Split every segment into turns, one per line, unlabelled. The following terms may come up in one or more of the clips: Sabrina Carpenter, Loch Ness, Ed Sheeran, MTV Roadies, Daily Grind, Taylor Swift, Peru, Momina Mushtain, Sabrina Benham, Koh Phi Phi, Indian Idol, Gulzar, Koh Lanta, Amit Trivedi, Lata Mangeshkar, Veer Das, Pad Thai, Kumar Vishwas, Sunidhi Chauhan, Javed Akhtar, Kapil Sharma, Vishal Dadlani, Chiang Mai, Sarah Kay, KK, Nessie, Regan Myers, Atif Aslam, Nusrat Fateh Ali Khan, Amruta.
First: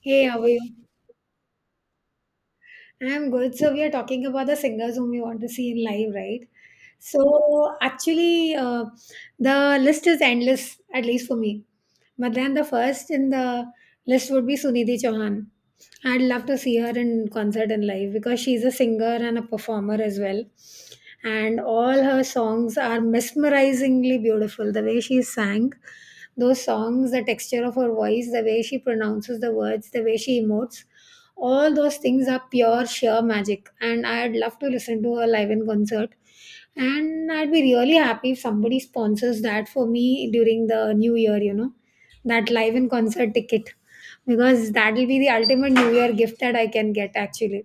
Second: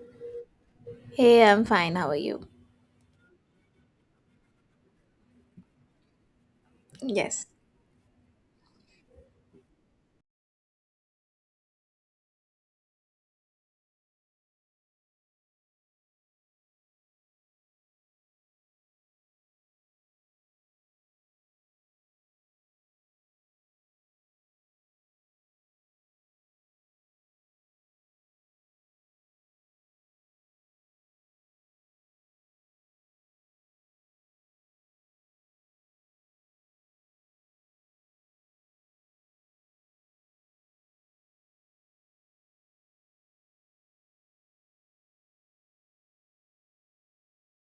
Hey, how are you?
Hey, I'm fine. How are you?
I'm good. So we are talking about the singers whom we want to see in live, right?
Yes.
So actually, the list is endless, at least for me. But then the first in the list would be Sunidhi Chauhan. I'd love to see her in concert and live because she's a singer and a performer as well. And all her songs are mesmerizingly beautiful. The way she sang those songs, the texture of her voice, the way she pronounces the words, the way she emotes, all those things are pure sheer magic. And I'd love to listen to her live in concert, and I'd be really happy if somebody sponsors that for me during the new year, that live in concert ticket, because that will be the ultimate new year gift that I can get actually,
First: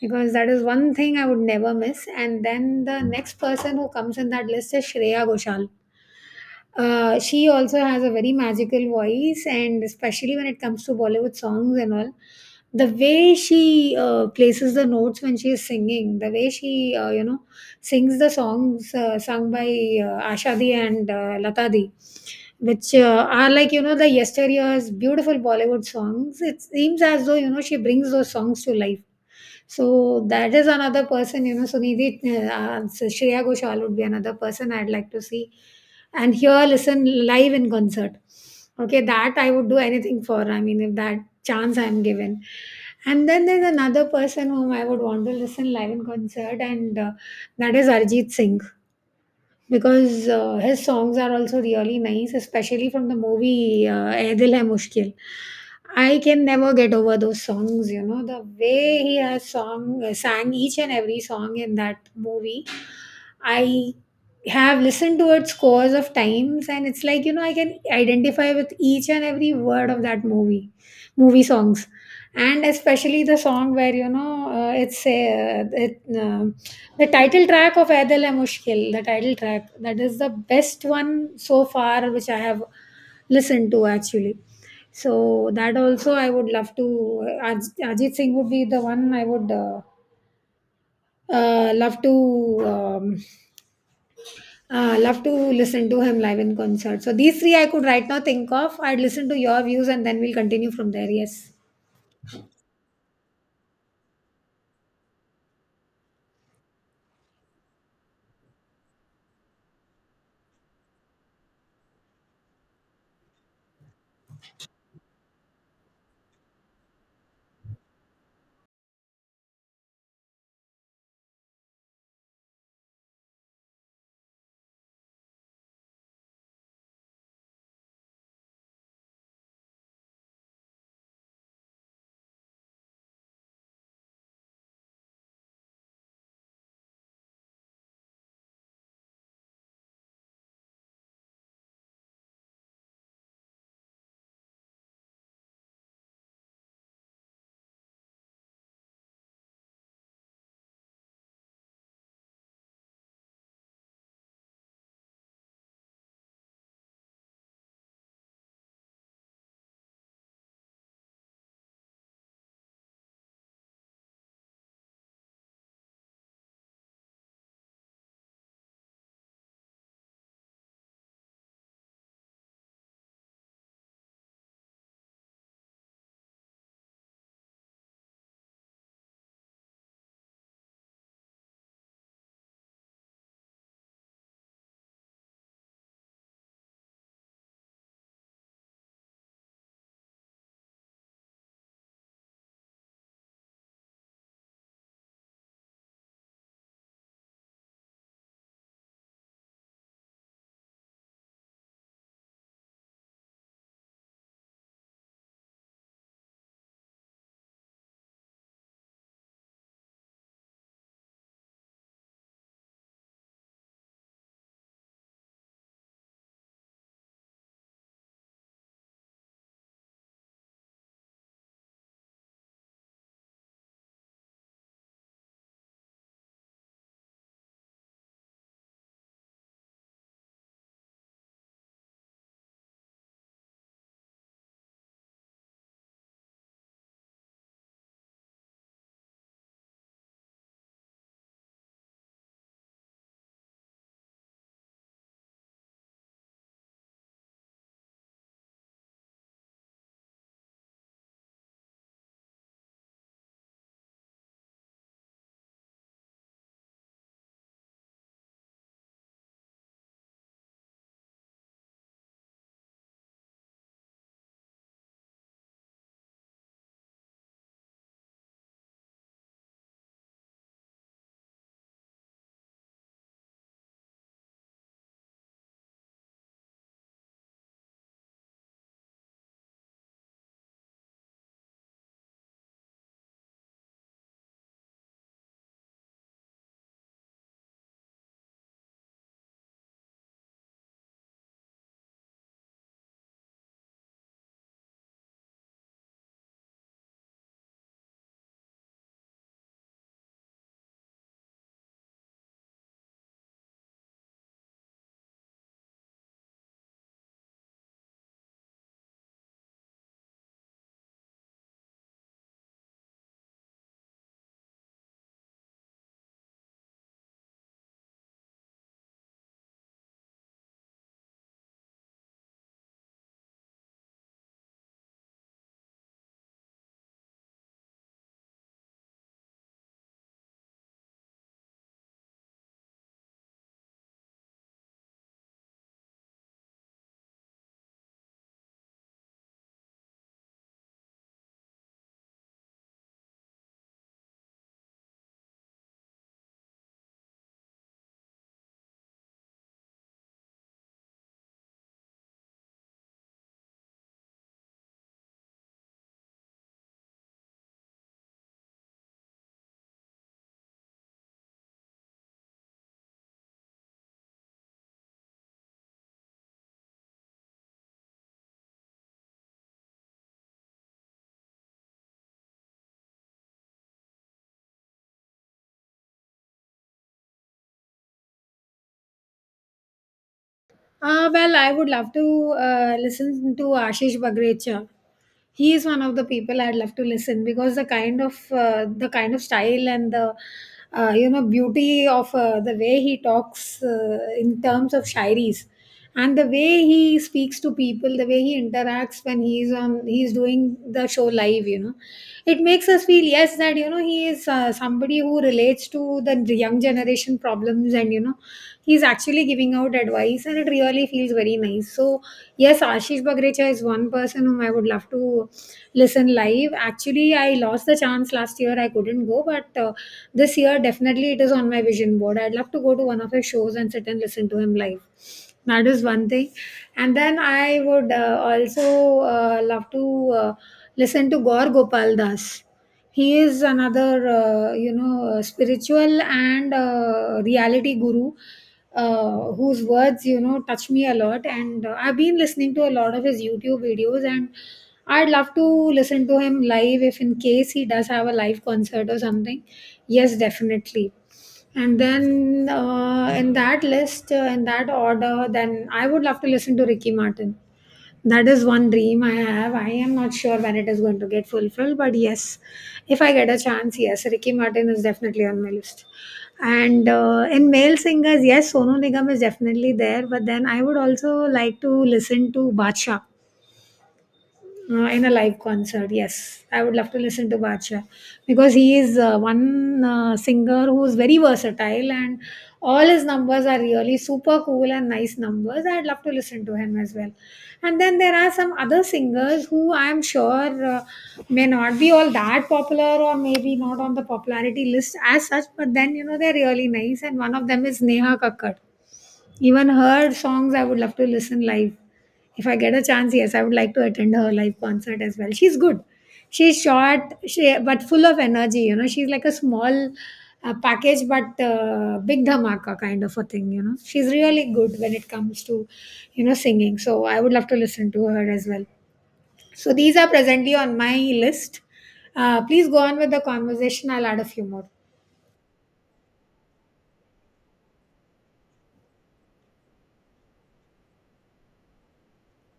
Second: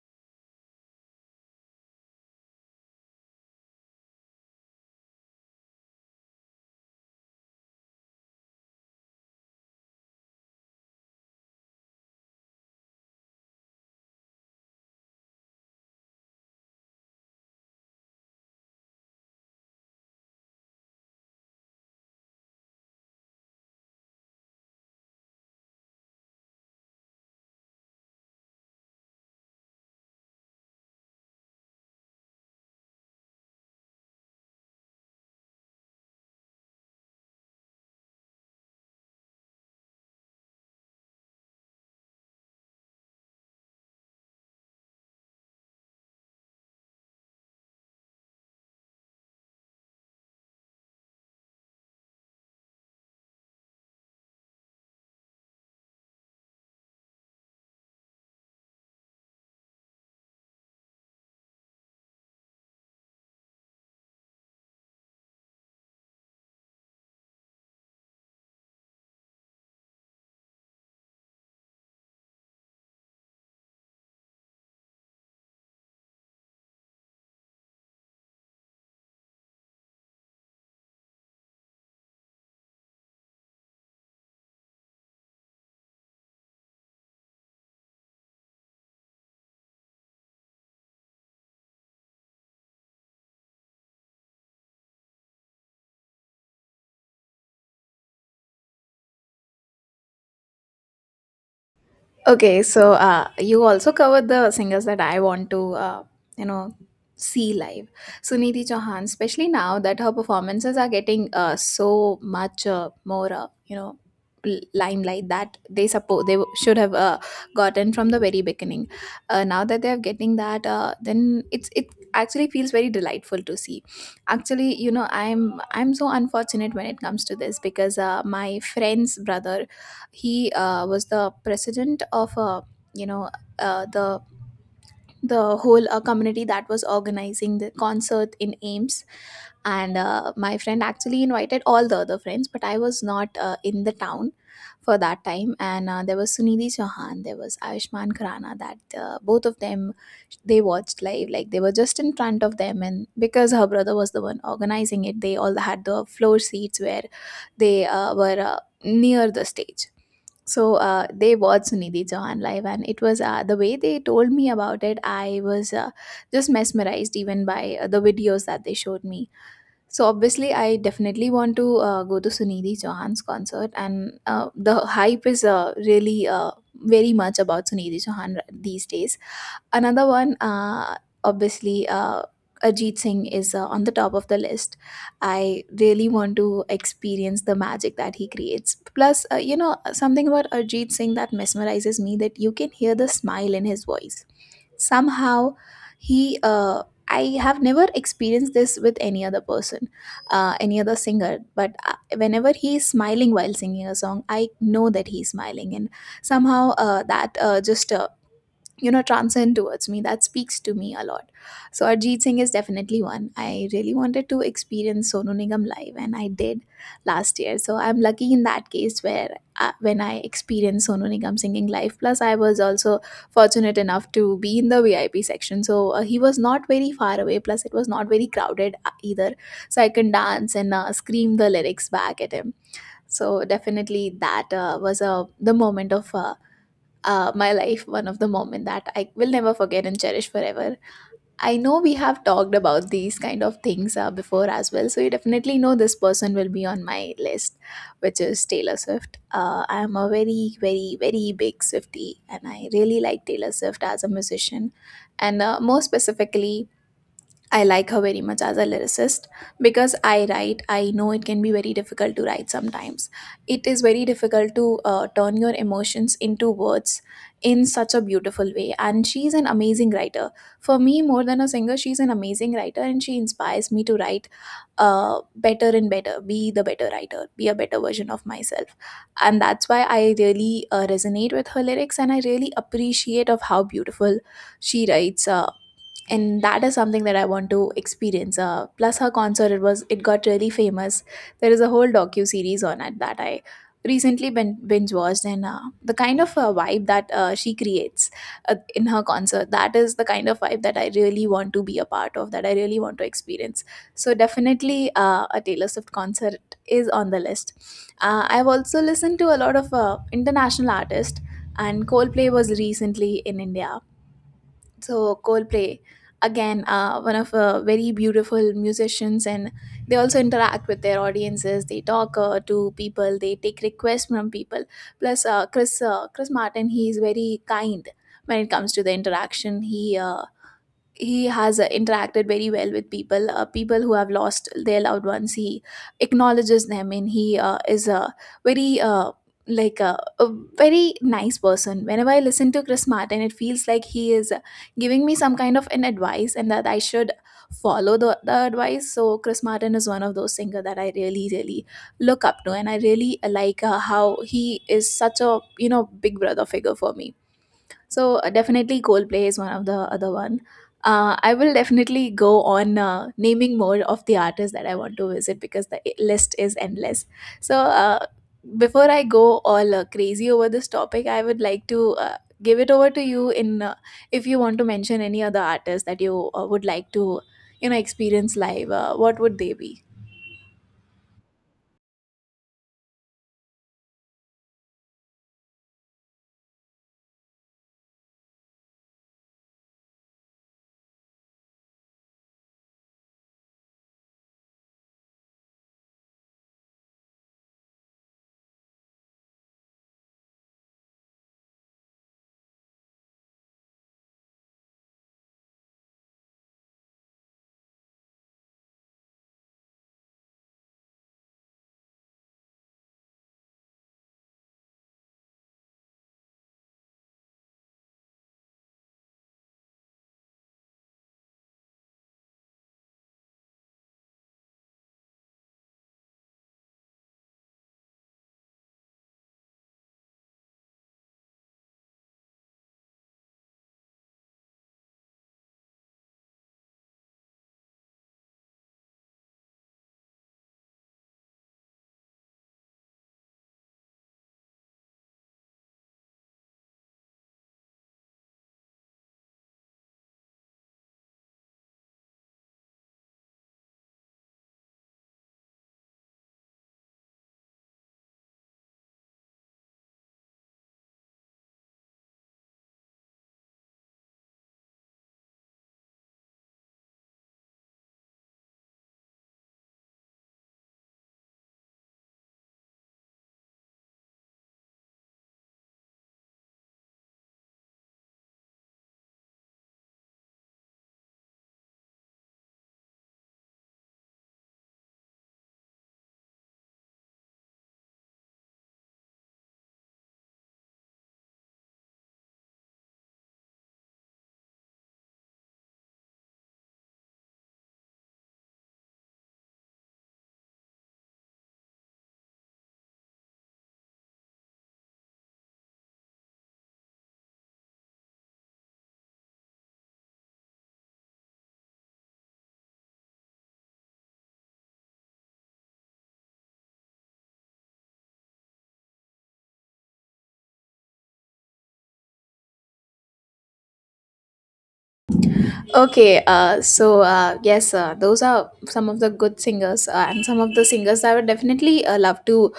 because that is one thing I would never miss. And then the next person who comes in that list is Shreya Ghoshal. She also has a very magical voice, and especially when it comes to Bollywood songs and all, the way she places the notes when she is singing, the way she sings the songs sung by Ashadi and Latadi, which are like you know the yesteryear's beautiful Bollywood songs. It seems as though she brings those songs to life. So that is another person, Sunidhi, Shreya Ghoshal would be another person I'd like to see and hear, listen live in concert. Okay, that I would do anything for. I mean, if that chance I'm given. And then there's another person whom I would want to listen live in concert, and that is Arjit Singh, because his songs are also really nice, especially from the movie "Eh Dil Hai Mushkil." I can never get over those songs. You know the way he has song sang each and every song in that movie. I have listened to it scores of times, and it's like you know I can identify with each and every word of that movie, movie songs, and especially the song where the title track of Adil Hai Mushkil, the title track, that is the best one so far which I have listened to actually. So that also I would love to. Ajit Singh would be the one I would love to. Love to listen to him live in concert. So these three I could right now think of. I'd listen to your views and then we'll continue from there. Yes.
Okay, so you also covered the singers that I want to, you know, see live. Sunidhi Chauhan, especially now that her performances are getting so much more, limelight that they suppose they should have gotten from the very beginning. Now that they are getting that, then it actually feels very delightful to see. Actually, you know, I'm so unfortunate when it comes to this because my friend's brother he was the president of you know uh, the the whole community that was organizing the concert in Ames, and my friend actually invited all the other friends, but I was not in the town for that time. And there was Sunidhi Chauhan, there was Ayushmann Khurrana, that both of them they watched live, like they were just in front of them. And because her brother was the one organizing it, they all had the floor seats where they were near the stage. So they watched Nidhi Chauhan live, and it was the way they told me about it. I was just mesmerized even by the videos that they showed me. So obviously, I definitely want to go to Sunidhi Chauhan's concert, and the hype is really very much about Sunidhi Chauhan these days. Another one, obviously, Ajit Singh is on the top of the list. I really want to experience the magic that he creates. Plus, you know, something about Ajit Singh that mesmerizes me, that you can hear the smile in his voice. Somehow, he. I have never experienced this with any other person, any other singer. But whenever he is smiling while singing a song, I know that he's smiling, and somehow that just you know, transcend towards me, that speaks to me a lot. So Arjit Singh is definitely one I really wanted to experience. Sonu Nigam live, and I did last year, so I'm lucky in that case. Where when I experienced Sonu Nigam singing live, plus I was also fortunate enough to be in the VIP section, so he was not very far away, plus it was not very crowded either. So I can dance and scream the lyrics back at him. So definitely that was a the moment of my life, one of the moment that I will never forget and cherish forever. I know we have talked about these kind of things before as well, so you definitely know this person will be on my list, which is Taylor Swift. I am a very big Swiftie, and I really like Taylor Swift as a musician, and more specifically, I like her very much as a lyricist, because I write. I know it can be very difficult to write sometimes. It is very difficult to turn your emotions into words in such a beautiful way. And she's an amazing writer. For me, more than a singer, she's an amazing writer, and she inspires me to write better and better, be the better writer, be a better version of myself. And that's why I really resonate with her lyrics, and I really appreciate of how beautiful she writes. And that is something that I want to experience. Plus her concert, it got really famous. There is a whole docu series on it that I recently been binge watched. And the kind of vibe that she creates in her concert, that is the kind of vibe that I really want to be a part of, that I really want to experience. So definitely a Taylor Swift concert is on the list. I've also listened to a lot of international artists, and Coldplay was recently in India. So Coldplay, again, one of very beautiful musicians, and they also interact with their audiences. They talk to people, they take requests from people. Plus Chris Martin, he is very kind when it comes to the interaction. He has interacted very well with people. People who have lost their loved ones, he acknowledges them, and he is a very uh, like a, a very nice person. Whenever I listen to Chris Martin, it feels like he is giving me some kind of an advice, and that I should follow the advice. So Chris Martin is one of those singer that I really look up to, and I really like how he is such a, you know, big brother figure for me. So definitely Coldplay is one of the other one. I will definitely go on naming more of the artists that I want to visit, because the list is endless. So before I go all crazy over this topic, I would like to give it over to you in if you want to mention any other artists that you would like to, you know, experience live. What would they be?
Ah, well, I would love to listen to Ashish Bagrecha. He is one of the people I'd love to listen, because the kind of style and the beauty of the way he talks in terms of shairis, and the way he speaks to people, the way he interacts when he's doing the show live, you know, it makes us feel yes, that you know he is somebody who relates to the young generation problems. And you know he's actually giving out advice, and it really feels very nice. So yes, Ashish Bagrecha is one person whom I would love to listen live. Actually, I lost the chance last year, I couldn't go, but this year definitely it is on my vision board. I'd love to go to one of his shows and sit and listen to him live. That is one thing. And then I would also love to listen to Gaur Gopal Das. He is another, spiritual and reality guru whose words, you know, touch me a lot. And I've been listening to a lot of his YouTube videos, and I'd love to listen to him live if in case he does have a live concert or something. Yes, definitely. And then in that list, in that order, then I would love to listen to Ricky Martin. That is one dream I have. I am not sure when it is going to get fulfilled, but yes, if I get a chance, yes, Ricky Martin is definitely on my list. And in male singers, yes, Sonu Nigam is definitely there, but then I would also like to listen to Bacha in a live concert. Yes, I would love to listen to Bacha because he is one singer who is very versatile, and all his numbers are really super cool and nice numbers. I'd love to listen to him as well. And then there are some other singers who I'm sure may not be all that popular or maybe not on the popularity list as such, but then you know they're really nice. And one of them is Neha Kakkad. Even her songs I would love to listen live. If I get a chance, yes, I would like to attend her live concert as well. She's good. She's short, she but full of energy. You know, she's like a small package, but big dhamaka kind of a thing. You know, she's really good when it comes to you know singing. So I would love to listen to her as well. So these are presently on my list. Please go on with the conversation. I'll add a few more.
Okay, so yes, those are some of the good singers, and some of the singers I would definitely love to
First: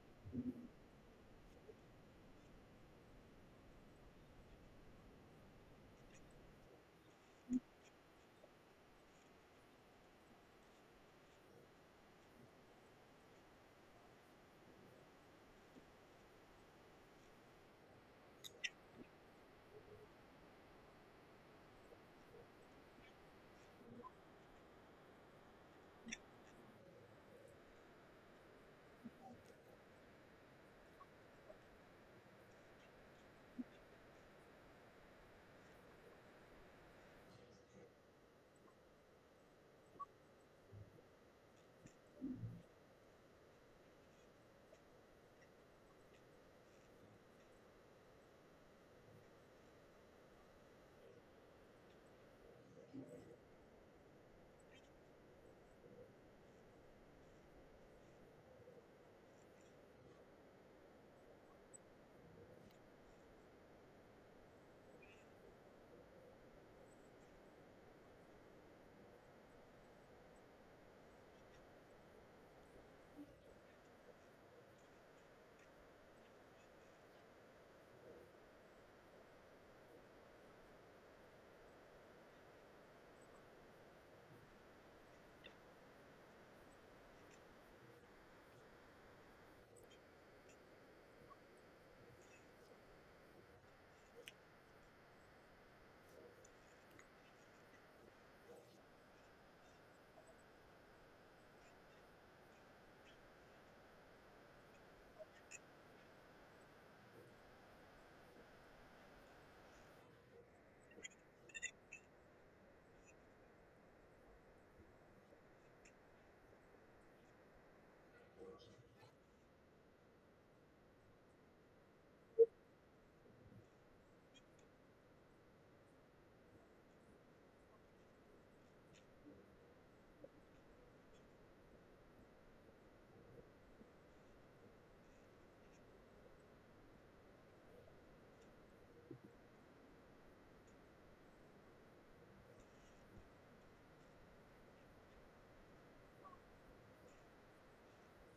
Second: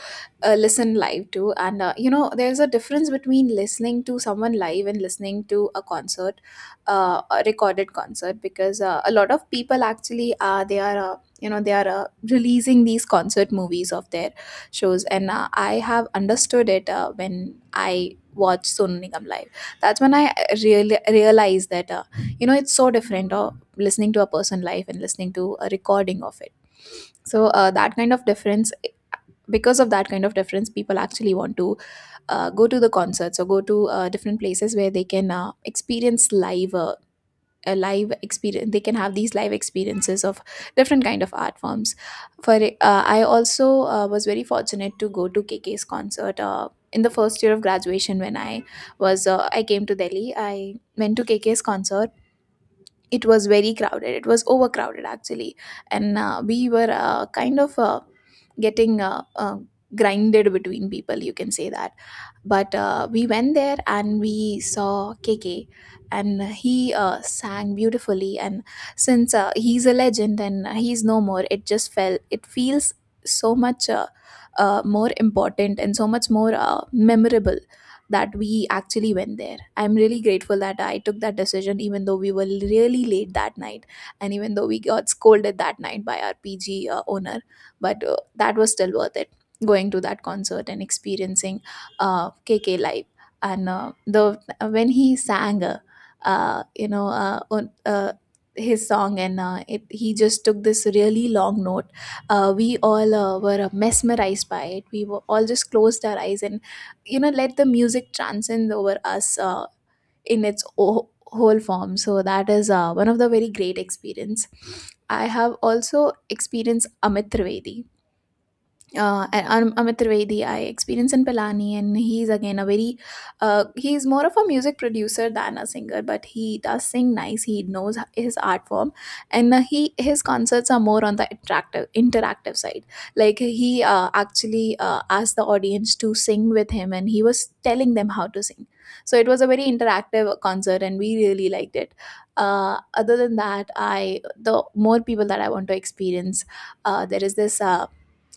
listen live to. And you know, there's a difference between listening to someone live and listening to a concert, a recorded concert, because a lot of people actually they are. You know, they are releasing these concert movies of their shows. And I have understood it when I watched Sonu Nigam live. That's when I really realized that you know, it's so different listening to a person live and listening to a recording of it. So that kind of difference, because of that kind of difference, people actually want to go to the concerts or go to different places where they can experience live a live experience. They can have these live experiences of different kind of art forms. For I also was very fortunate to go to KK's concert in the first year of graduation, when I was I came to Delhi, I went to KK's concert. It was very crowded, it was overcrowded actually, and we were kind of getting grinded between people, you can say that. But we went there and we saw KK, and he sang beautifully. And since he's a legend and he's no more, it just felt it feels so much more important and so much more memorable, that we actually went there. I'm really grateful that I took that decision, even though we were really late that night, and even though we got scolded that night by our PG owner. But that was still worth it going to that concert and experiencing KK live. And the when he sang, uh, you know, uh, on- uh, his song, and he just took this really long note. We all were mesmerized by it. We were all just closed our eyes and, you know, let the music transcend over us in its whole form. So that is one of the very great experience. I have also experienced Amit Trivedi. Amit Trivedi I experience in Pilani, and he's again a very he's more of a music producer than a singer, but he does sing nice. He knows his art form, and he his concerts are more on the attractive interactive side. Like he actually asked the audience to sing with him, and he was telling them how to sing. So it was a very interactive concert, and we really liked it. Other than that, I the more people that I want to experience, there is this.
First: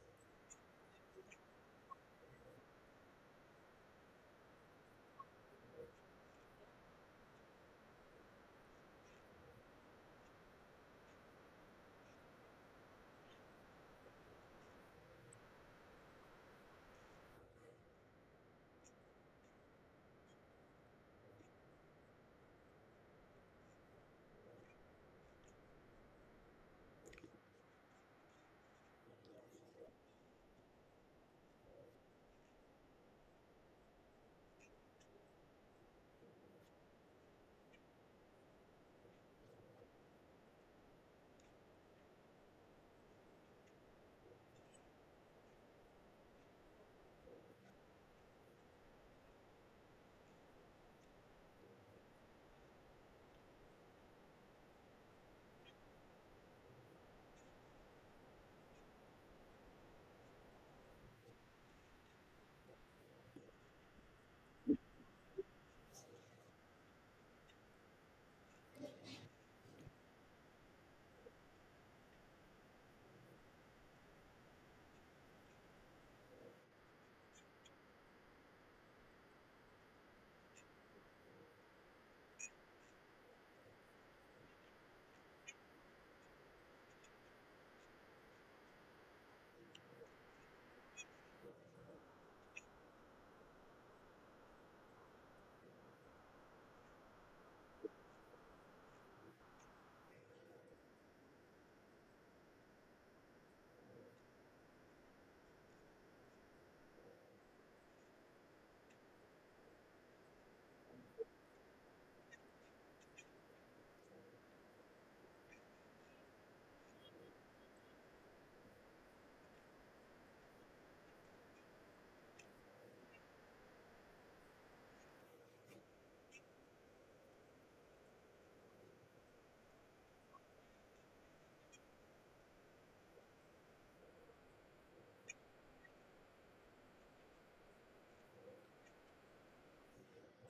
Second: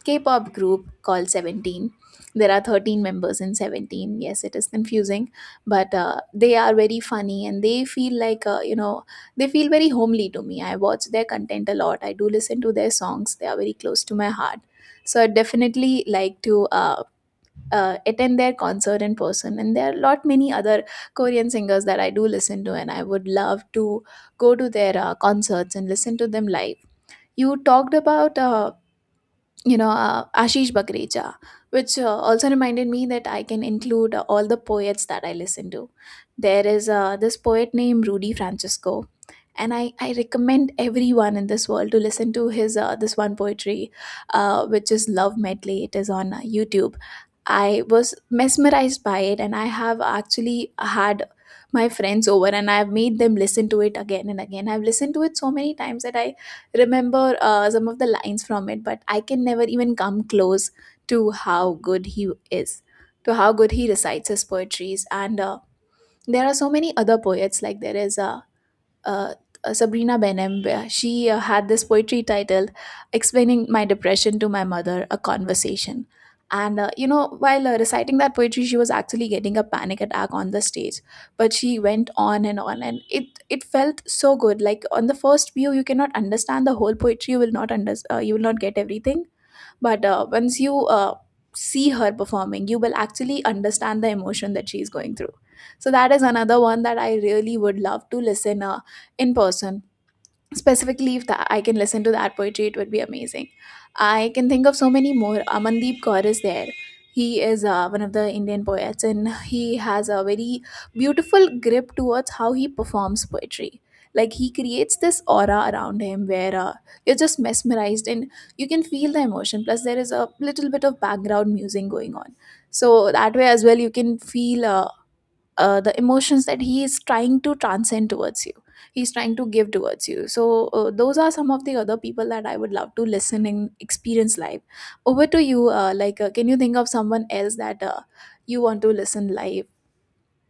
K-pop group called Seventeen. There are 13 members in Seventeen. Yes, it is confusing, but they are very funny, and they feel like you know, they feel very homely to me. I watch their content a lot. I do listen to their songs. They are very close to my heart. So I definitely like to attend their concert in person. And there are lot many other Korean singers that I do listen to, and I would love to go to their concerts and listen to them live. You talked about Ashish Bagrecha, which also reminded me that I can include all the poets that I listen to. There is this poet named Rudy Francisco, and I recommend everyone in this world to listen to his this one poetry, which is Love Medley. It is on YouTube. I was mesmerized by it, and I have actually had my friends over, and I've made them listen to it again and again. I've listened to it so many times that I remember some of the lines from it, but I can never even come close to how good he is, to how good he recites his poetries. And there are so many other poets. Like there is a uh, Sabrina Benem, where she had this poetry titled Explaining My Depression to My Mother, a Conversation. And you know, while reciting that poetry, she was actually getting a panic attack on the stage. But she went on, and it felt so good. Like on the first view, you cannot understand the whole poetry. You will not, you will not get everything, but once you see her performing, you will actually understand the emotion that she is going through. So that is another one that I really would love to listen in person. Specifically, if that I can listen to that poetry, it would be amazing. I can think of so many more. Amandeep Kaur is there. He is one of the Indian poets, and he has a very beautiful grip towards how he performs poetry. Like he creates this aura around him where you're just mesmerized, and you can feel the emotion. Plus there is a little bit of background music going on, so that way as well you can feel the emotions that he is trying to transcend towards you, he's trying to give towards you. So those are some of the other people that I would love to listen and experience live. Over to you. Like can you think of someone else that you want to listen live?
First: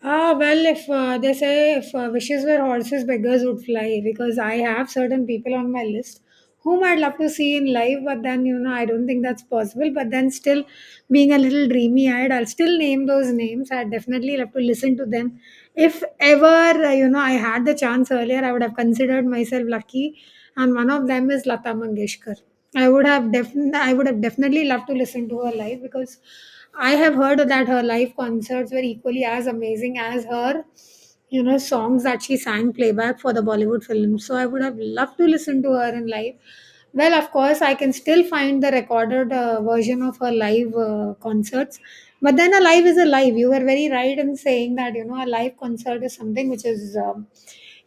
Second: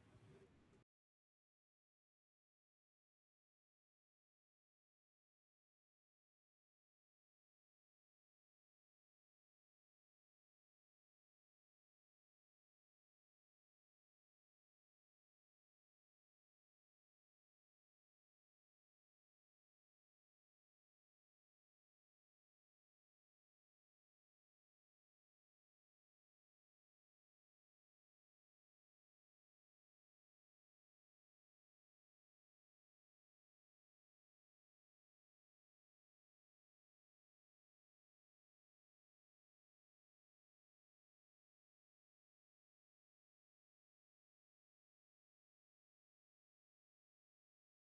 Ah, well, if they say if wishes were horses, beggars would fly, because I have certain people on my list whom I'd love to see in life, but then you know, I don't think that's possible. But then, still being a little dreamy eyed, I'll still name those names. I'd definitely love to listen to them. If ever I had the chance earlier, I would have considered myself lucky, and one of them is Lata Mangeshkar. I would have definitely loved to listen to her live, because I have heard that her live concerts were equally as amazing as her you know songs that she sang playback for the Bollywood films. So I would have loved to listen to her in live. Well, of course, I can still find the recorded version of her live concerts. But then a live is a live. You were very right in saying that you know a live concert is something which is,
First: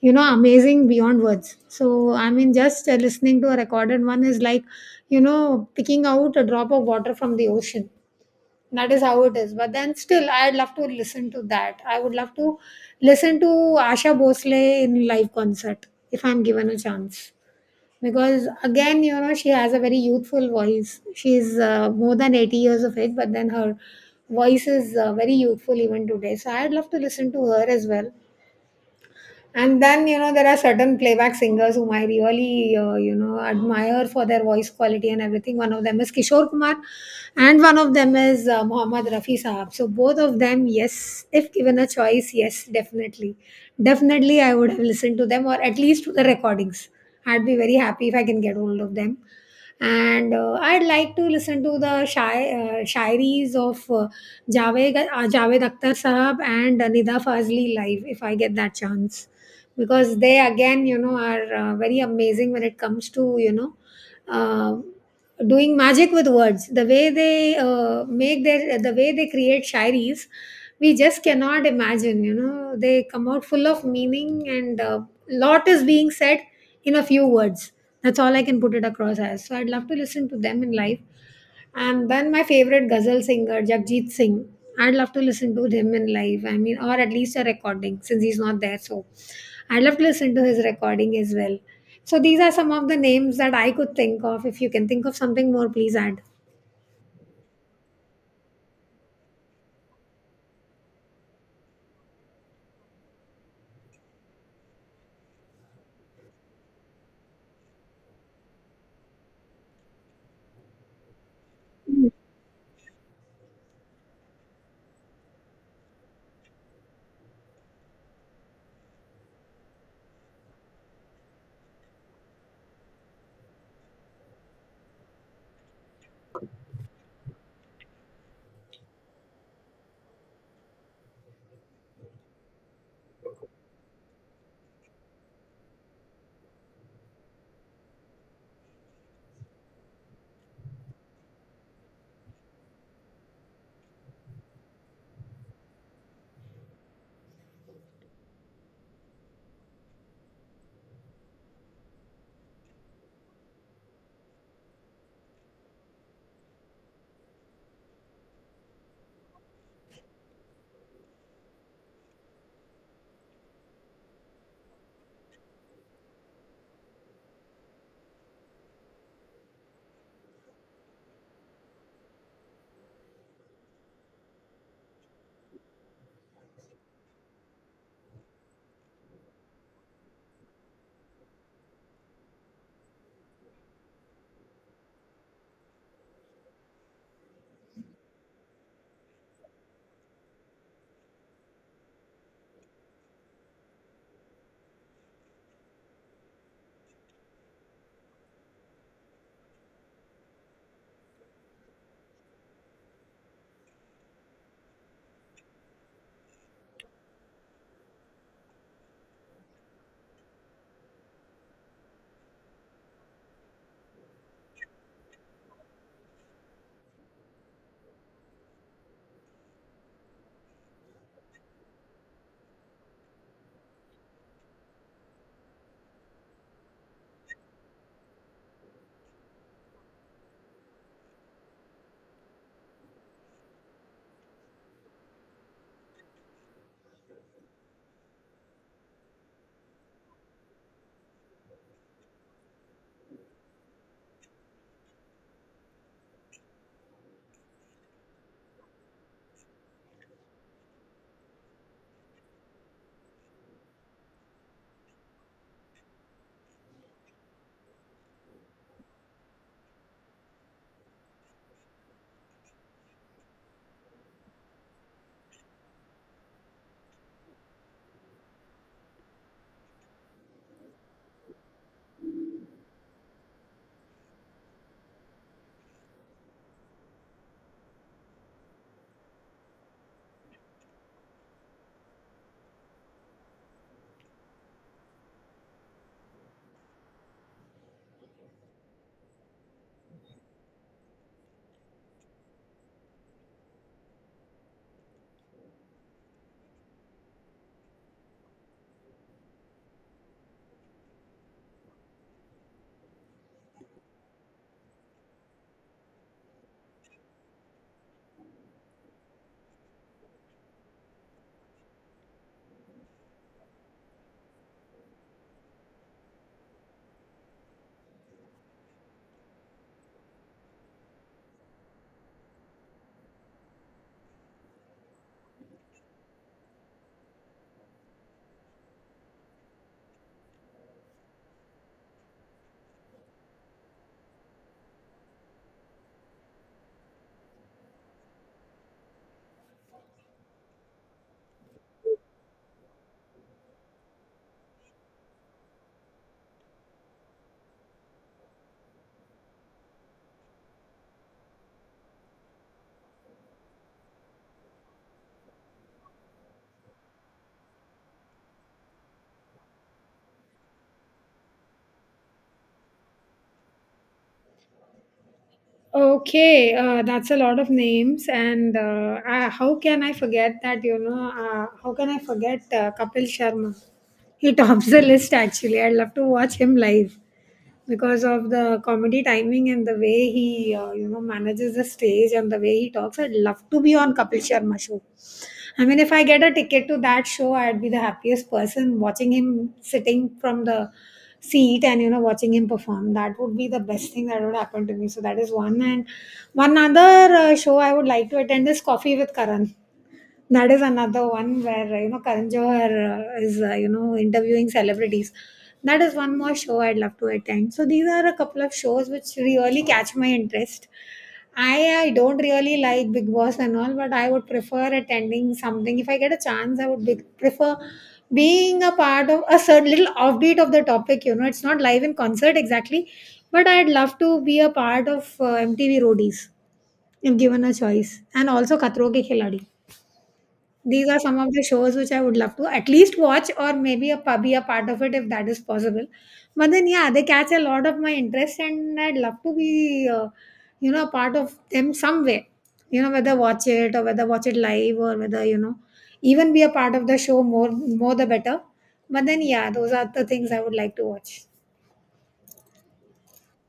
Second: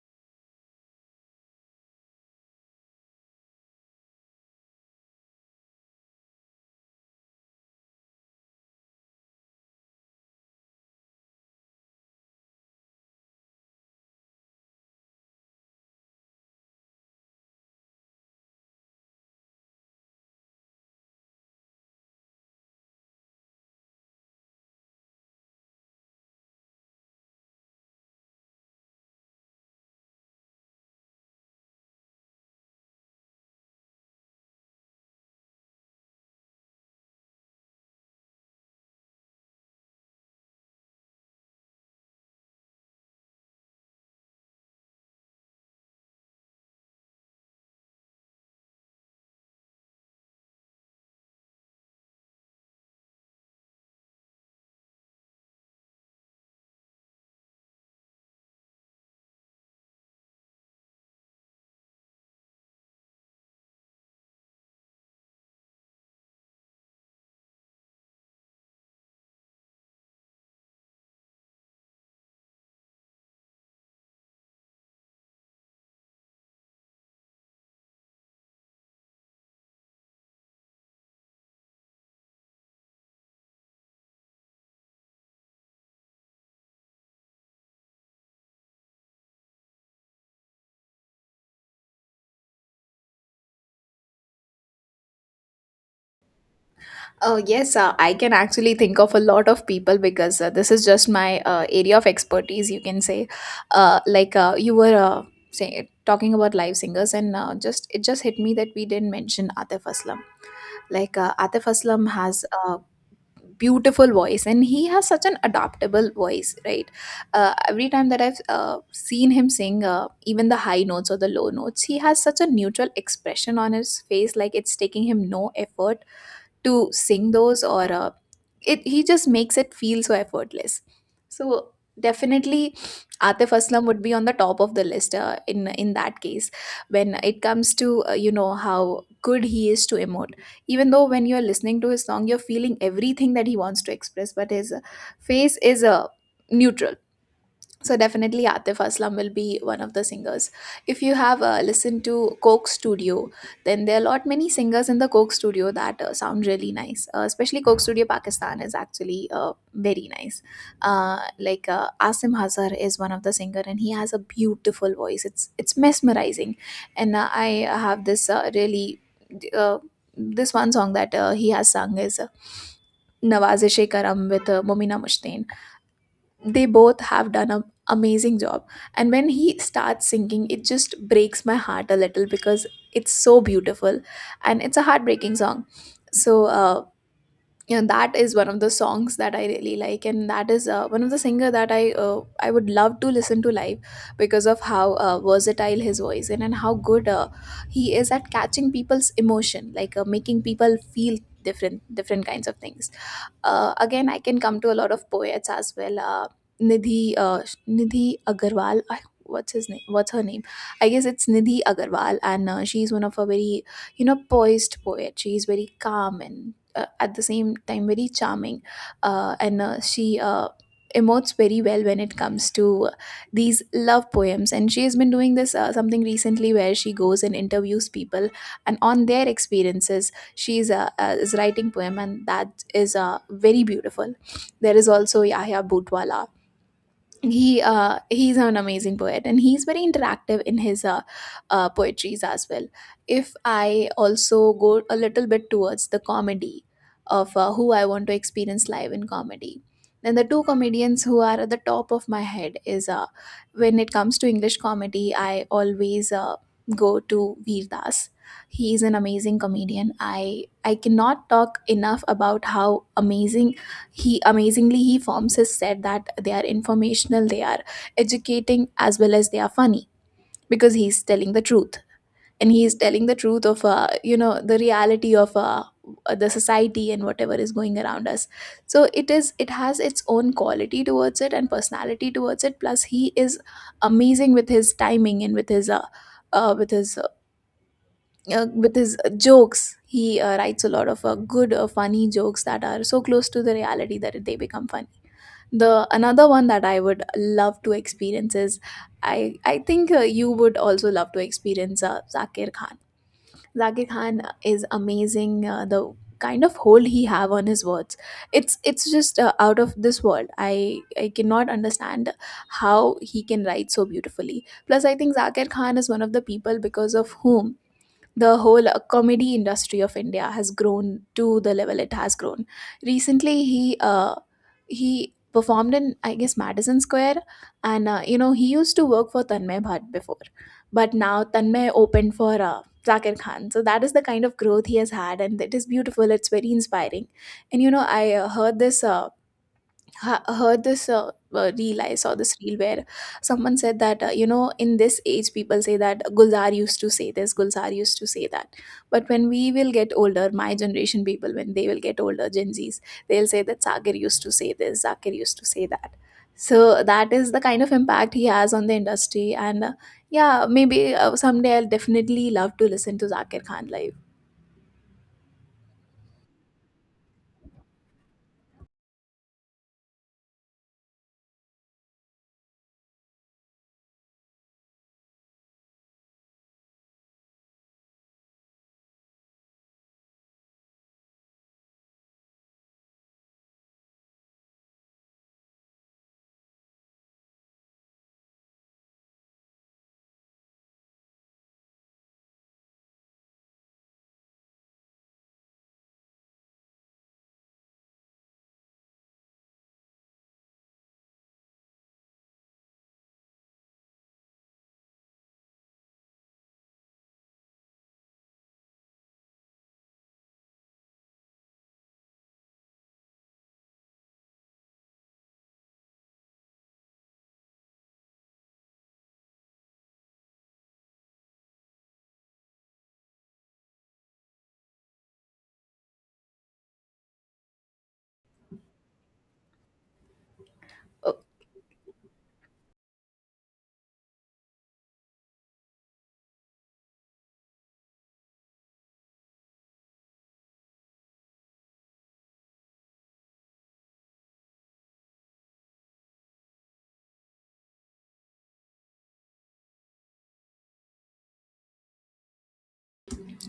you know, amazing beyond words. So I mean, just listening to a recorded one is like you know picking out a drop of water from the ocean. That is how it is. But then still I'd love to listen to that. I would love to listen to Asha Bhosle in live concert if I'm given a chance, because again you know she has a very youthful voice. She's more than 80 years of age, but then her voice is very youthful even today. So I'd love to listen to her as well. And then you know there are certain playback singers whom I really you know admire for their voice quality and everything. One of them is Kishore Kumar, and one of them is Muhammad Rafi Sahab. So both of them, yes, if given a choice, yes, definitely I would have listened to them, or at least to the recordings. I'd be very happy if I can get hold of them. And I'd like to listen to the shairies of Javed Akhtar Sahab and Nida Fazli live if I get that chance, because they again you know are very amazing when it comes to you know uh, doing magic with words, the way they make their the way they create shairis. We just cannot imagine, you know, they come out full of meaning, and lot is being said in a few words. That's all I can put it across as. So I'd love to listen to them in life. And then my favorite ghazal singer, Jagjit Singh. I'd love to listen to him in live. I mean, or at least a recording since he's not there. So I'd love to listen to his recording as well. So these are some of the names that I could think of. If you can think of something more, please add.
Oh, yes, I can actually think of a lot of people, because this is just my area of expertise, you can say. Like you were say, talking about live singers, and just it just hit me that we didn't mention Atif Aslam. Like Atif Aslam has a beautiful voice, and he has such an adaptable voice, right? Every time that I've seen him sing, even the high notes or the low notes, he has such a neutral expression on his face, like it's taking him no effort to sing those. Or it he just makes it feel so effortless. So definitely Atif Aslam would be on the top of the list in that case, when it comes to you know, how good he is to emote. Even though when you're listening to his song, you're feeling everything that he wants to express, but his face is neutral. So definitely Atif Aslam will be one of the singers. If you have listened to Coke Studio, then there are a lot many singers in the Coke Studio that sound really nice. Especially Coke Studio Pakistan is actually very nice. Like Asim Hazar is one of the singer, and he has a beautiful voice. It's mesmerizing. And I have this really uh, this one song that he has sung is. Nawazish Karam with Momina Mushtain. They both have done an amazing job, and when he starts singing it just breaks my heart a little because it's so beautiful, and it's a heartbreaking song. So you know, that is one of the songs that I really like, and that is one of the singer that I would love to listen to live, because of how versatile his voice, and how good he is at catching people's emotion, like making people feel different kinds of things. Again, I can come to a lot of poets as well. Nidhi uh, Nidhi Agarwal. I, what's his name? What's her name? I guess it's Nidhi Agarwal, and she's one of a very, you know, poised poet. She is very calm and at the same time very charming, and she. Emotes very well when it comes to these love poems. And she has been doing this something recently where she goes and interviews people, and on their experiences she's is writing poem, and that is very beautiful. There is also Yahya Butwala. He's an amazing poet, and he's very interactive in his poetries as well. If I also go a little bit towards the comedy of who I want to experience live in comedy, then the two comedians who are at the top of my head is when it comes to English comedy, I always go to Veer Das. He is an amazing comedian. I cannot talk enough about how amazing he amazingly he forms his set, that they are informational, they are educating as well as they are funny, because he's telling the truth. And he is telling the truth of you know, the reality of the society and whatever is going around us. So it is, it has its own quality towards it and personality towards it. Plus he is amazing with his timing, and with his uh, with his jokes. He writes a lot of good funny jokes that are so close to the reality that they become funny. The another one that I would love to experience is, i I think you would also love to experience Zakir Khan. Zakir Khan is amazing. The kind of hold he have on his words, it's just out of this world. I cannot understand how he can write so beautifully. Plus I think Zakir Khan is one of the people because of whom the whole comedy industry of India has grown to the level it has grown. Recently, he performed in, I guess, Madison Square, and you know, he used to work for Tanmay Bhatt before, but now Tanmay opened for Zakir Khan. So that is the kind of growth he has had, and it is beautiful. It's very inspiring. And you know, I heard this. Heard this reel. I saw this reel where someone said that you know, in this age, people say that Gulzar used to say this, Gulzar used to say that, but when we will get older, my generation people, when they will get older, Gen Z's, they'll say that Sagar used to say this, Zakir used to say that. So that is the kind of impact he has on the industry. And yeah, maybe someday I'll definitely love to listen to Zakir Khan live.
Okay, that's a lot of names, and how can I forget that? You know, how can I forget Kapil Sharma? He tops the list actually. I'd love to watch him live because of the comedy timing and the way he you know manages the stage and the way he talks. I'd love to be on Kapil Sharma show. I mean, if I get a ticket to that show, I'd be the happiest person watching him sitting from the seat and you know watching him perform. That would be the best thing that would happen to me. So that is one. And one other show I would like to attend is Coffee with Karan. That is another one where you know Karan Johar is you know interviewing celebrities. That is one more show I'd love to attend. So these are a couple of shows which really catch my interest. I don't really like Big Boss and all, but I would prefer attending something. If I get a chance, I would prefer being a part of a certain little offbeat of the topic. You know, it's not live in concert exactly, but I'd love to be a part of MTV Roadies if given a choice, and also Khatro Ke Khiladi. These are
uh,
some of the shows which I would love to at least watch or maybe a be a part of it if that is possible. But then, yeah, they catch a lot of my interest and I'd love to be, a part of them some way. You know, whether watch it or whether watch it live or whether, you know, even be a part of the show, more the better. But then, yeah, those are the things I would like to watch.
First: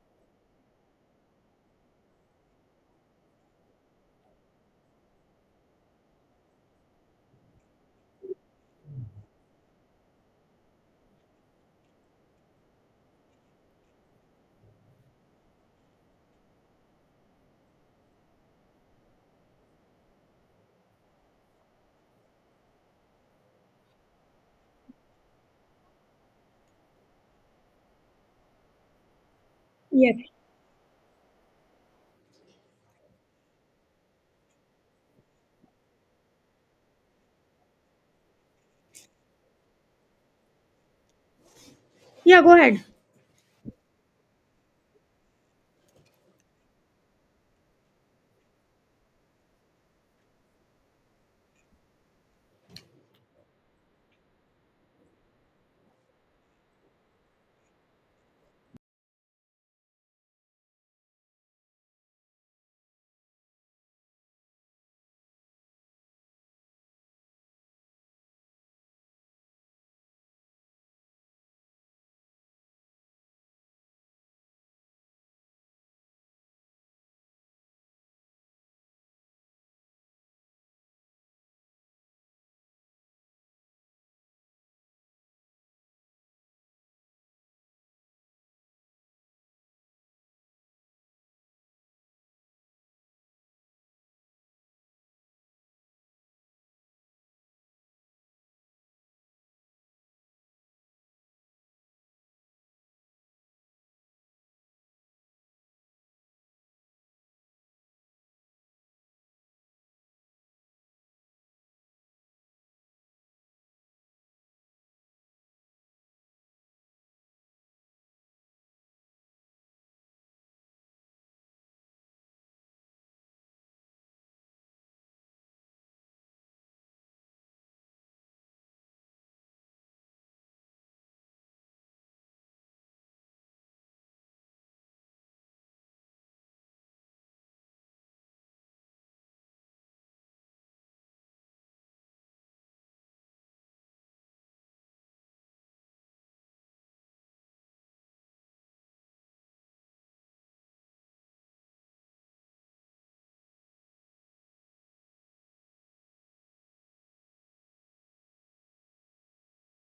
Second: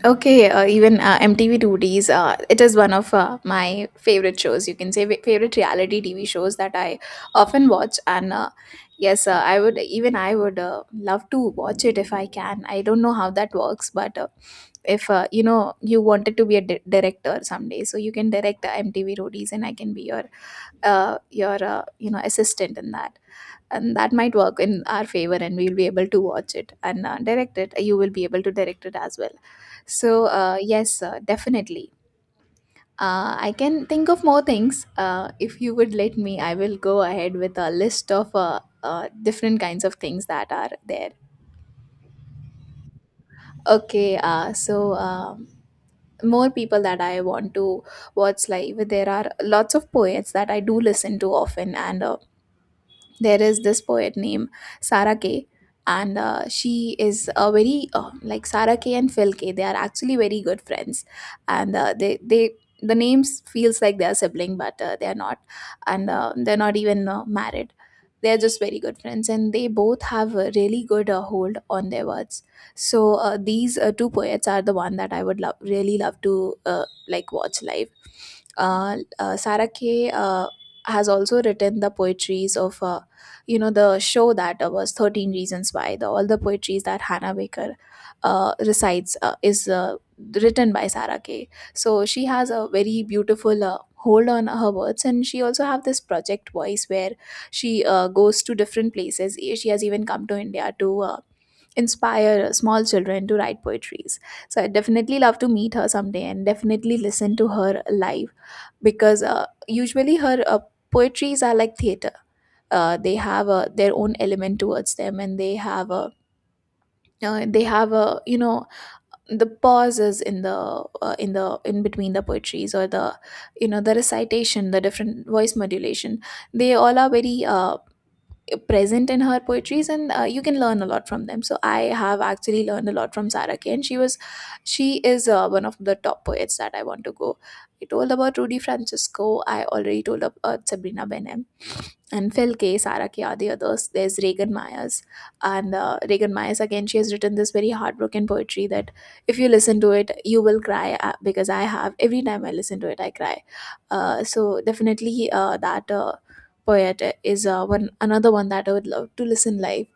Okay, even MTV 2, it is one of my favorite shows. You can say favorite reality TV shows that I often watch. And yes, I would even, I would love to watch it if I can. I don't know how that works, but if you know, you wanted to be a director someday, so you can direct MTV 2 and I can be your you know, assistant in that. And that might work in our favor, and we'll be able to watch it and direct it. You will be able to direct it as well.
Yes.
So yes, definitely. I can think of more things. If you would let me, I will go ahead with a list of different kinds of things that are there.
Yeah, go ahead.
Okay, so more people that I want to watch live. There are lots of poets that I do listen to often, and there is this poet named Sarah K, and she is a very like Sarah K and Phil K. They are actually very good friends, and they the names feels like they are sibling, but they are not, and they're not even married. They are just very good friends, and they both have a really good hold on their words. So these two poets are the one that I would love, really love to like watch live. Sarah K has also written the poetries of the show that was 13 reasons why, the all the poetries that Hannah Baker recites is written by Sarah Kay. So she has a very beautiful hold on her words, and she also have this project Voice where she goes to different places. She has even come to India to inspire small children to write poetries. So I definitely love to meet her someday and definitely listen to her live, because usually her poetries are like theater. Uh, they have their own element towards them, and they have a uh, the pauses in the in between the poetries, or the the recitation, the different voice modulation, they all are very present in her poetries. And you can learn a lot from them. So I have actually learned a lot from Sarah Kane. She is one of the top poets that I want to go. I told about Rudy Francisco, I already told about Sabrina Benham, and Phil K, Sarah K are the others. There's Regan Myers. And Regan Myers, again, she has written this very heartbroken poetry that if you listen to it, you will cry, because I have. Every time I listen to it, I cry. So definitely that poet is one another one that I would love to listen live.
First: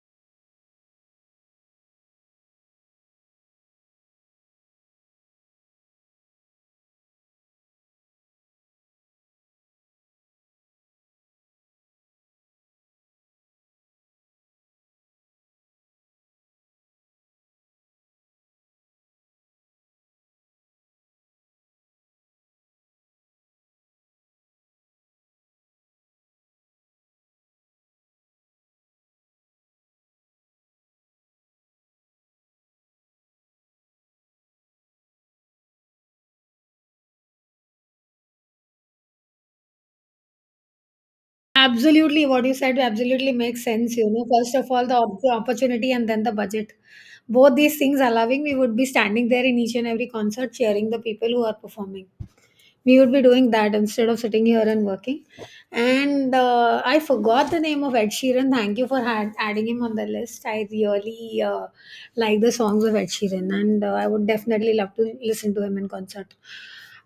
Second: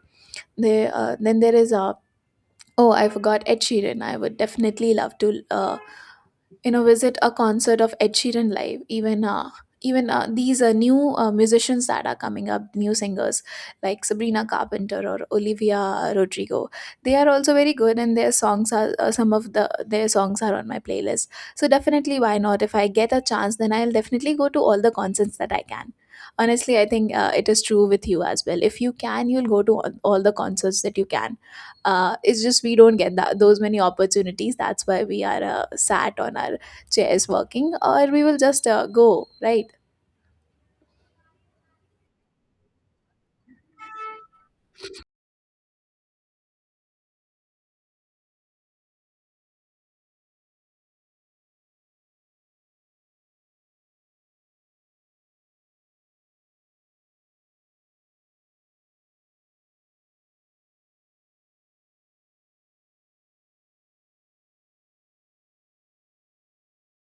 Then there is, oh, I forgot Ed Sheeran. I would definitely love to. You know, visit a concert of Ed Sheeran live. Even these are new musicians that are coming up, new singers like Sabrina Carpenter or Olivia Rodrigo. They are also very good, and their songs are some of their songs are on my playlist. So definitely, why not? If I get a chance, then I'll definitely go to all the concerts that I can. Honestly, I think it is true with you as well. If you can, you'll go to all the concerts that you can. It's just we don't get that those many opportunities, that's why we are sat on our chairs working, or we will just go, right?
Absolutely, what you said absolutely makes sense. You know, first of all, the opportunity and then the budget. Both these things allowing, we would be standing there in each and every concert cheering the people who are performing. We would be doing that instead of sitting here and working. And I forgot the name of Ed Sheeran. Thank you for adding him on the list. I really like the songs of Ed Sheeran, and I would definitely love to listen to him in concert.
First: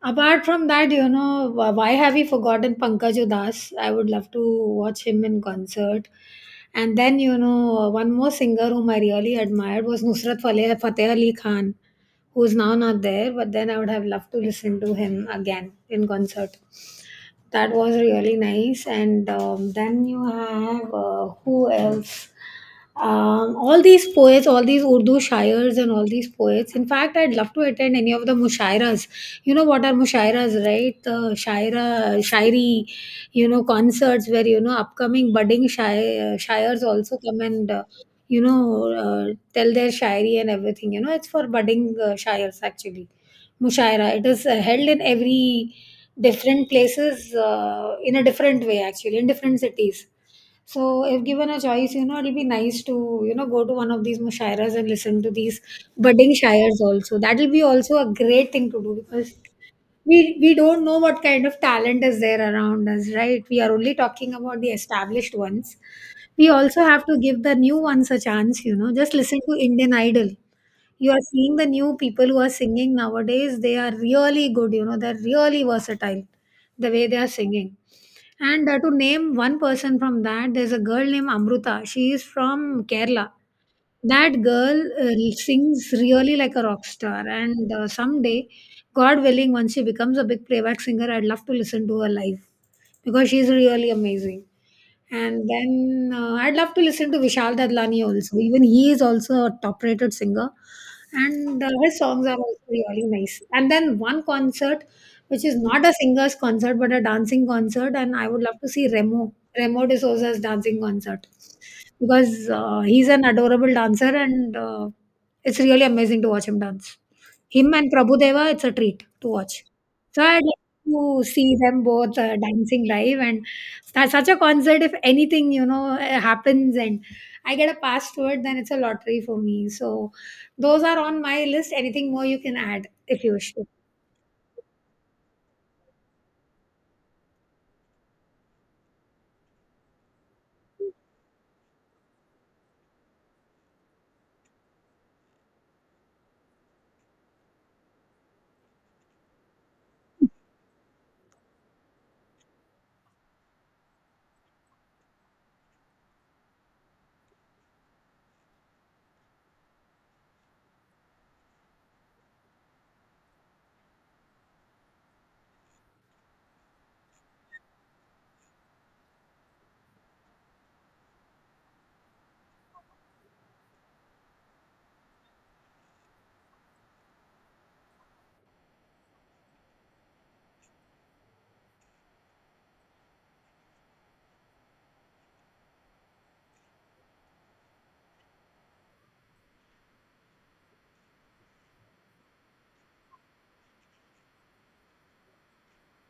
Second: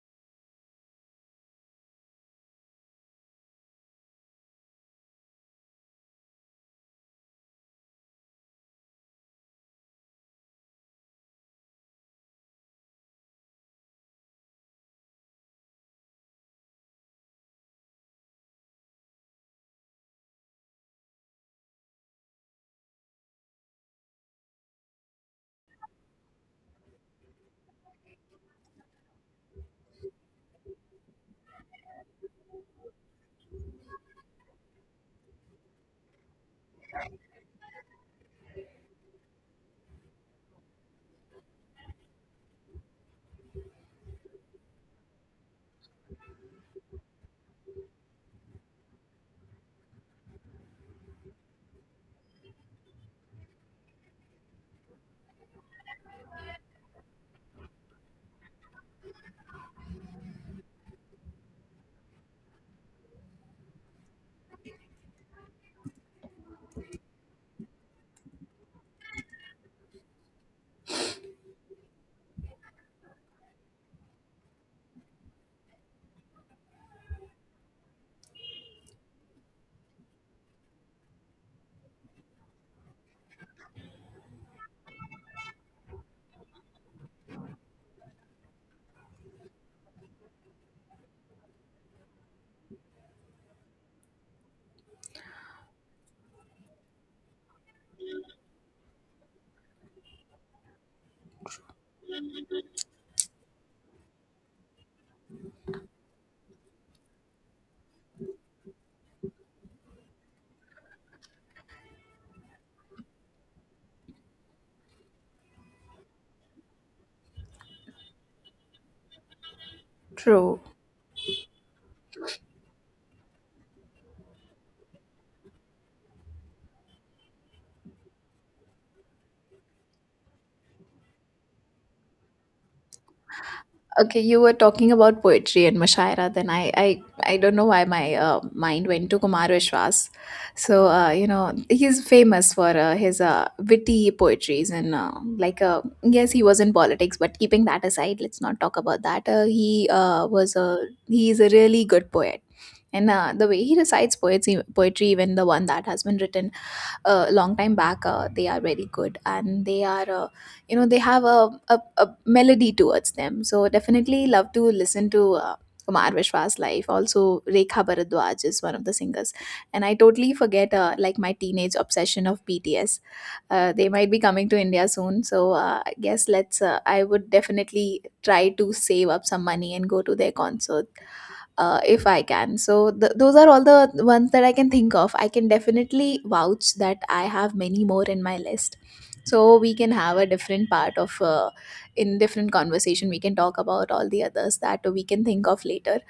Apart from that, you know, why have we forgotten Pankaj Udas? I would love to watch him in concert. And then, you know, one more singer whom I really admired was Nusrat Fateh Ali Khan, who's now not there, but then I would have loved to listen to him again in concert. That was really nice. And then you have who else? All these poets, all these Urdu shayars, and all these poets. In fact, I'd love to attend any of the mushairas. You know what are mushairas, right? The shairi, you know, concerts where you know upcoming budding shayars also come and tell their shairi and everything. You know, it's for budding shayars actually. Mushaira. It is held in every different places in a different way actually in different cities. So, if given a choice, you know, it'll be nice to, you know, go to one of these mushairas and listen to these budding shires also. That'll be also a great thing to do because we don't know what kind of talent is there around us, right? We are only talking about the established ones. We also have to give the new ones a chance, you know. Just listen to Indian Idol. You are seeing the new people who are singing nowadays, they are really good, you know, they're really versatile the way they are singing. And to name one person from that, there's a girl named Amruta. She is from Kerala. That girl sings really like a rock star, and someday, god willing, once she becomes a big playback singer, I'd love to listen to her live because she's really amazing. And then I'd love to listen to Vishal Dadlani also. Even he is also a top rated singer, and his songs are also really nice. And then one concert which is not a singer's concert but a dancing concert, and I would love to see Remo De Souza's dancing concert because he's an adorable dancer, and it's really amazing to watch him dance. Him and Prabhu Deva, it's a treat to watch. So I'd
True.
like to see them both dancing live and such a concert. If anything, you know, happens and I get a pass to it, then it's a lottery for me. So those are on my list. Anything more you can add if you wish.
Okay, you were talking about poetry and mushaira, then I don't know why my mind went to Kumar Vishwas. So you know, he's famous for his witty poetries, and like uh, yes, he was in politics, but keeping that aside, let's not talk about that. Uh, he was a he's a really good poet. And the way he recites poetry, even the one that has been written a long time back, they are very good, and they are, they have a melody towards them. So definitely love to listen to Kumar Vishwas live. Also, Rekha Bharadwaj is one of the singers, and I totally forget my teenage obsession of BTS. They might be coming to India soon, so I guess let's. I would definitely try to save up some money and go to their concerts if I can. So those are all the ones that I can think of. I can definitely vouch that I have many more in my list. So we can have a different part of in different conversation. We can talk about all the others that we can think of later.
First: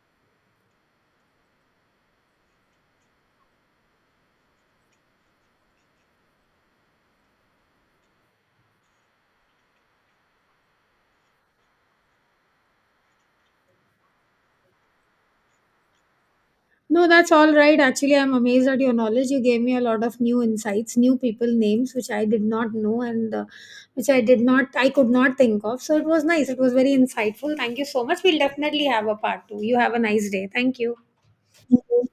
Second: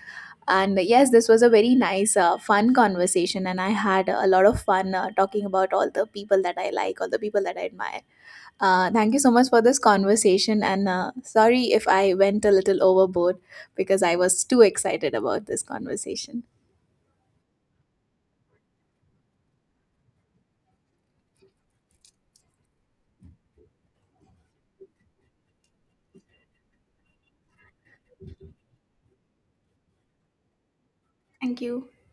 And yes, this was a very nice, fun conversation, and I had a lot of fun talking about all the people that I like, all the people that I admire. Thank you so much for this conversation, and sorry if I went a little overboard because I was too excited about this conversation.
No, that's all right. Actually, I'm amazed at your knowledge. You gave me a lot of new insights, new people names, which I did not know, and which I did not, I could not think of. So it was nice. It was very insightful. Thank you so much. We'll definitely have a part two. You have a nice day. Thank you.
Thank
Thank
you.
you.